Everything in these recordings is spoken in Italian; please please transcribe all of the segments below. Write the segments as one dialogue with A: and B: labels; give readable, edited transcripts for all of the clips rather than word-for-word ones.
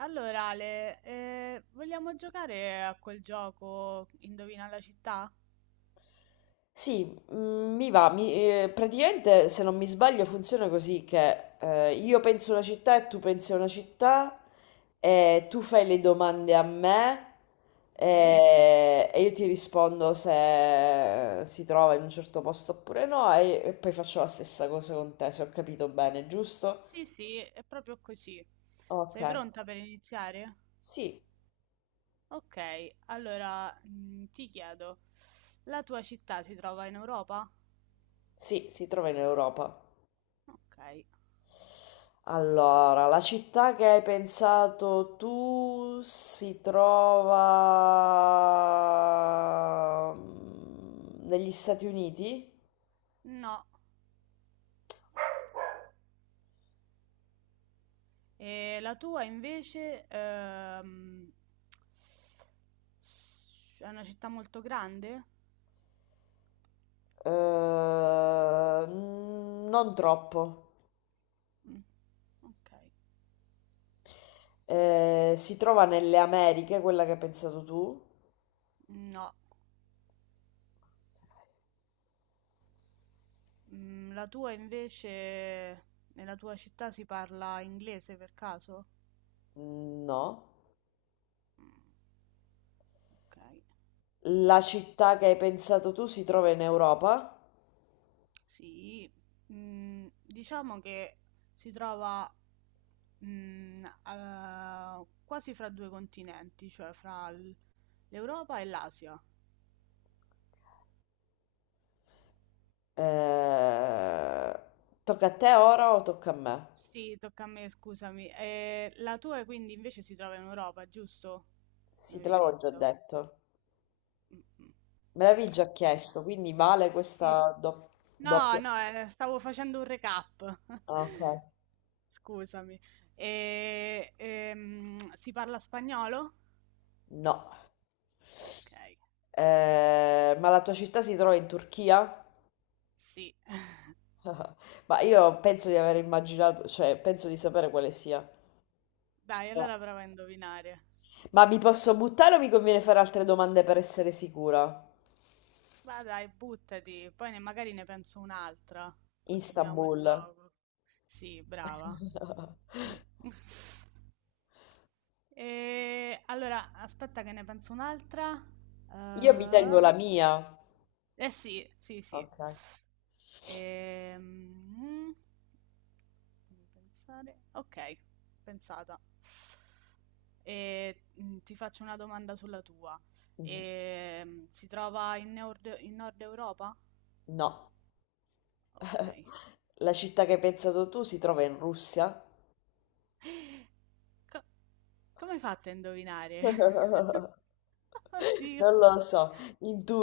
A: Allora, Ale, vogliamo giocare a quel gioco Indovina la città?
B: Sì, mi va, praticamente se non mi sbaglio funziona così che io penso una città e tu pensi a una città e tu fai le domande a me. Mhm.
A: Mhm.
B: E io ti rispondo se si trova in un certo posto oppure no e poi faccio la stessa cosa con te, se ho capito bene, giusto?
A: Sì, sì, è proprio così.
B: Ok,
A: Sei pronta per iniziare?
B: sì,
A: Ok, allora ti chiedo, la tua città si trova in Europa?
B: sì, si trova in Europa.
A: Ok,
B: Allora, la città che hai pensato tu si trova negli Stati Uniti?
A: no. E la tua invece è una città molto grande?
B: Eh, non troppo.
A: Mm, ok,
B: Si trova nelle Americhe, quella che hai pensato tu?
A: no. Mm, la tua invece, nella tua città si parla inglese per caso?
B: Mm, no.
A: Mm, ok,
B: La città che hai pensato tu si trova in Europa?
A: sì. Mm, diciamo che si trova quasi fra due continenti, cioè l'Europa e l'Asia.
B: Eh, Tocca a te ora o tocca a me?
A: Sì, tocca a me, scusami. La tua quindi invece si trova in Europa, giusto? Mi
B: Sì, te
A: avevi
B: l'avevo già
A: detto.
B: detto.
A: Mm, mm.
B: Me l'avevi già
A: Eh,
B: chiesto, quindi vale
A: sì.
B: questa
A: No,
B: doppia...
A: no, stavo facendo un recap.
B: Ah, ok.
A: Scusami. E, si parla spagnolo?
B: No.
A: Ok,
B: Ma la tua città si trova in Turchia?
A: sì.
B: Ma io penso di aver immaginato, cioè penso di sapere quale sia.
A: Dai,
B: Ah.
A: allora prova a indovinare.
B: Ma mi posso buttare o mi conviene fare altre domande per essere sicura?
A: Va dai, buttati, magari ne penso un'altra. Continuiamo il
B: Istanbul.
A: gioco. Sì, brava. E, allora, aspetta che ne penso un'altra.
B: Io mi
A: Eh
B: tengo la mia.
A: eh sì, sì, sì.
B: Ok.
A: Ehm, Fammi pensare. Ok, pensata. E, ti faccio una domanda sulla tua.
B: Mhm.
A: E, si trova in Nord Europa?
B: No.
A: Ok.
B: La città che hai pensato tu si trova in Russia?
A: Co- come hai fatto a indovinare? Oddio,
B: Non lo so,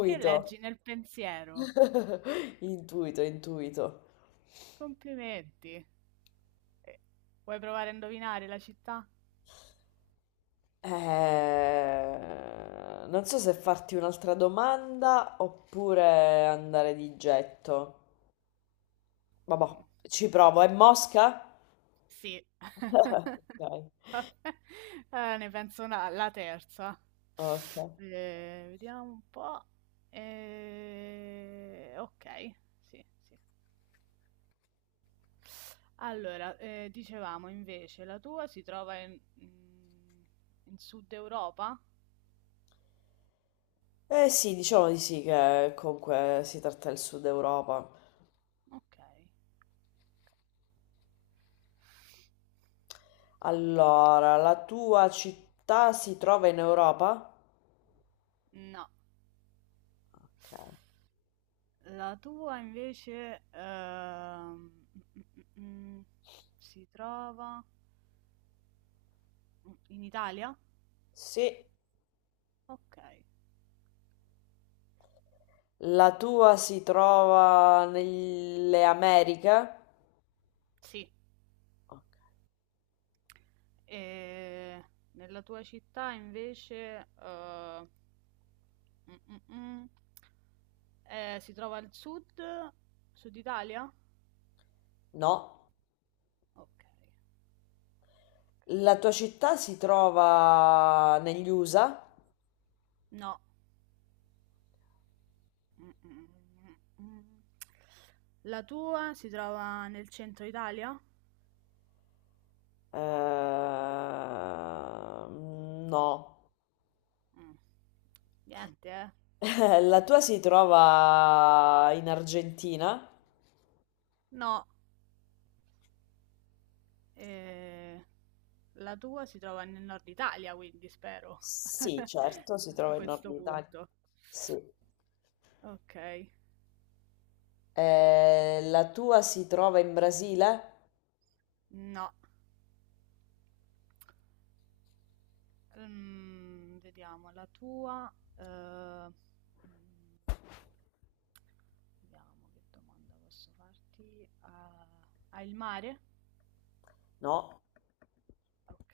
A: che leggi nel pensiero?
B: intuito, intuito.
A: Complimenti. Eh, vuoi provare a indovinare la città?
B: Non so se farti un'altra domanda oppure andare di getto. Vabbè,
A: Mm,
B: ci provo. È Mosca?
A: sì.
B: Ok,
A: Ne penso una la terza.
B: ok.
A: Vediamo un po'. Ok, sì, sì. Allora, dicevamo invece, la tua si trova in Sud Europa?
B: Eh sì, diciamo di sì che comunque si tratta del Sud Europa.
A: Ok.
B: Allora, la tua città si trova in Europa?
A: No,
B: Ok.
A: la tua invece mm, mm, mm, si trova in Italia?
B: Sì.
A: Ok.
B: La tua si trova nelle Americhe?
A: Sì.
B: Ok.
A: E nella tua città invece mm, mm, mm, si trova sud Italia?
B: No.
A: Ok, ok.
B: La tua città si trova negli USA?
A: No. Mm, mm, mm, mm, mm. La tua si trova nel centro Italia?
B: No.
A: Mm. Niente, eh.
B: La tua si trova in Argentina?
A: No. Eh, la tua si trova nel nord Italia, quindi spero.
B: Sì, certo, si
A: A
B: trova in Nord
A: questo
B: Italia.
A: punto.
B: Sì.
A: Ok.
B: La tua si trova in Brasile?
A: No. Vediamo la tua. Mm, Vediamo che domanda posso farti. Ah, hai il mare?
B: No.
A: Ok,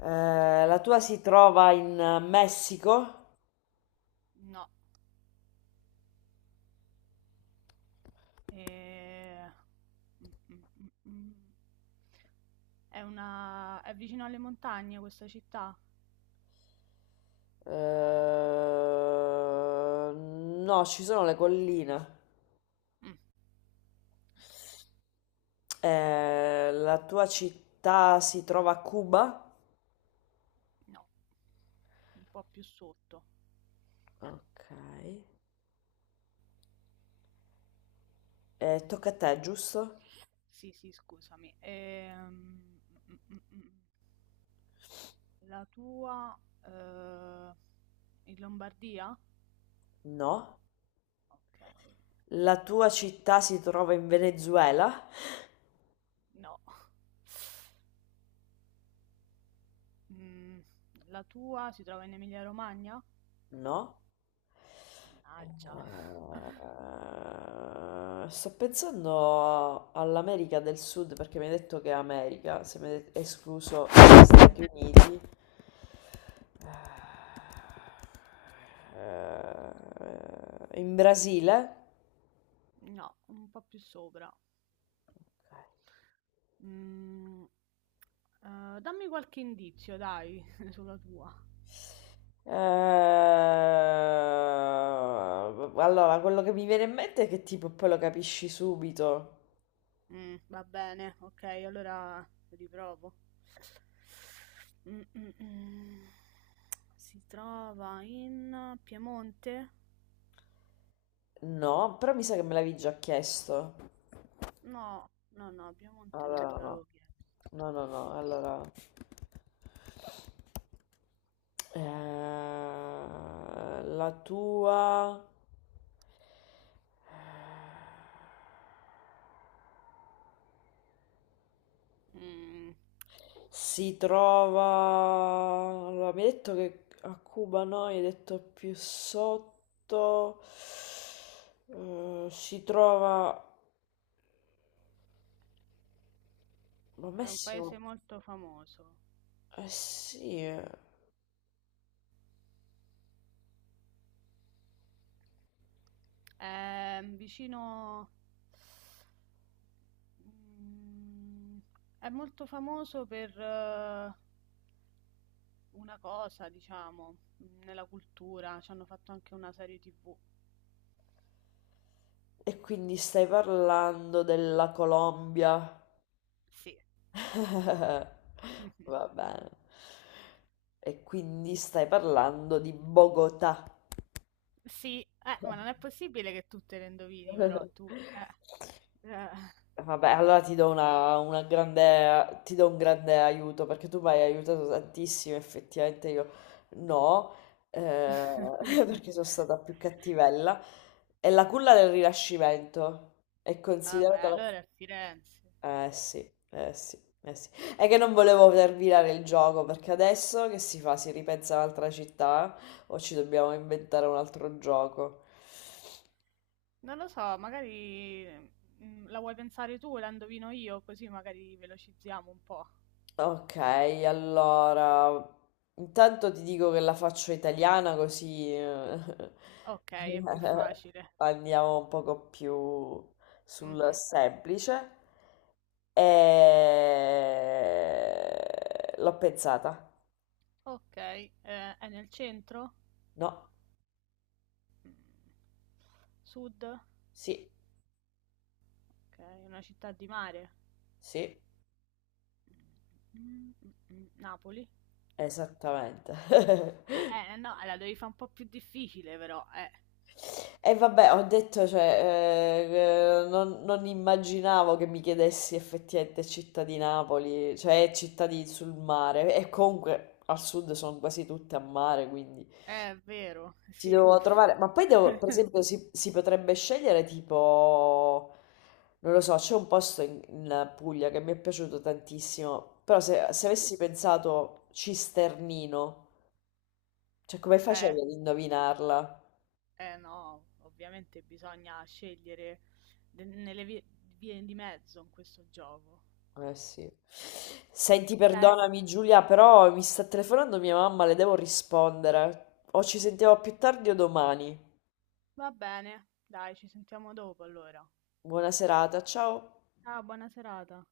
B: La tua si trova in Messico?
A: no. Eh, mm, mm, mm, mm. È una... è vicino alle montagne questa città?
B: No, ci sono le colline.
A: Mm, ok,
B: La tua città si trova a Cuba?
A: no. Un po' più sotto.
B: Ok. Tocca a te, giusto?
A: Sì, sì, scusami. Mm, mm, mm, mm. La tua, eh, in Lombardia?
B: No.
A: Ok,
B: La tua città si trova in Venezuela?
A: no. Mm, la tua si trova in Emilia-Romagna?
B: No.
A: Mannaggia.
B: Sto pensando all'America del Sud perché mi hai detto che è America, se mi hai escluso gli
A: Mm,
B: Stati Uniti. In Brasile?
A: no, un po' più sopra. Mm, dammi qualche indizio, dai, sulla tua.
B: Allora, quello che mi viene in mente è che tipo poi lo capisci subito.
A: Mm, va bene, ok, allora riprovo. Mm, mm, mm. Si trova in Piemonte?
B: No, però mi sa che me l'avevi già chiesto.
A: No, no, no, Piemonte non te
B: Allora,
A: l'avevo
B: no.
A: chiesto.
B: No, no, no, allora... Eh, la tua...
A: Mm,
B: Si trova... Allora, mi hai detto che a Cuba no, hai detto più sotto. Si trova... Ma
A: è un
B: Messico...
A: paese molto famoso.
B: Eh sì, eh.
A: È vicino... Mm, è molto famoso per una cosa, diciamo, nella cultura. Ci hanno fatto anche una serie TV.
B: E quindi stai parlando della Colombia.
A: Sì.
B: Va bene. E quindi stai parlando di Bogotà.
A: Sì, ma non è possibile che tu te le indovini, però tu... eh.
B: Vabbè, allora ti do una grande, ti do un grande aiuto perché tu mi hai aiutato tantissimo, effettivamente io no, eh, perché sono stata più cattivella. È la culla del Rinascimento, è
A: Vabbè,
B: considerata la...
A: allora è Firenze.
B: Eh sì, eh sì, eh sì. È che non volevo terminare il gioco perché adesso che si fa? Si ripensa un'altra città o ci dobbiamo inventare un altro gioco?
A: Non lo so, magari la vuoi pensare tu e la indovino io, così magari velocizziamo un po'.
B: Ok, allora, intanto ti dico che la faccio italiana così
A: Ok, è più facile.
B: andiamo un poco più sul
A: Mhm.
B: semplice. E... L'ho pensata.
A: Ok, è nel centro?
B: No,
A: Mm. Sud? Ok,
B: sì,
A: è una città di mare.
B: sì,
A: Mm, mm, mm, Napoli?
B: esattamente.
A: No, la devi fare un po' più difficile però, eh.
B: E vabbè, ho detto, cioè, non immaginavo che mi chiedessi effettivamente città di Napoli, cioè sul mare, e
A: Eh,
B: comunque al sud sono quasi tutte a mare, quindi
A: è vero,
B: ci
A: sì.
B: devo trovare, ma poi devo, per esempio, si potrebbe scegliere tipo, non lo so, c'è un posto in Puglia che mi è piaciuto tantissimo, però se
A: Sì.
B: avessi pensato Cisternino, cioè come
A: Eh,
B: facevi ad indovinarla?
A: eh no, ovviamente bisogna scegliere nelle vie, vie di mezzo in questo gioco.
B: Eh sì. Senti,
A: Beh,
B: perdonami Giulia, però mi sta telefonando mia mamma, le devo rispondere. O ci sentiamo più tardi o domani.
A: va bene, dai, ci sentiamo dopo allora.
B: Buona serata, ciao.
A: Ciao, buona serata.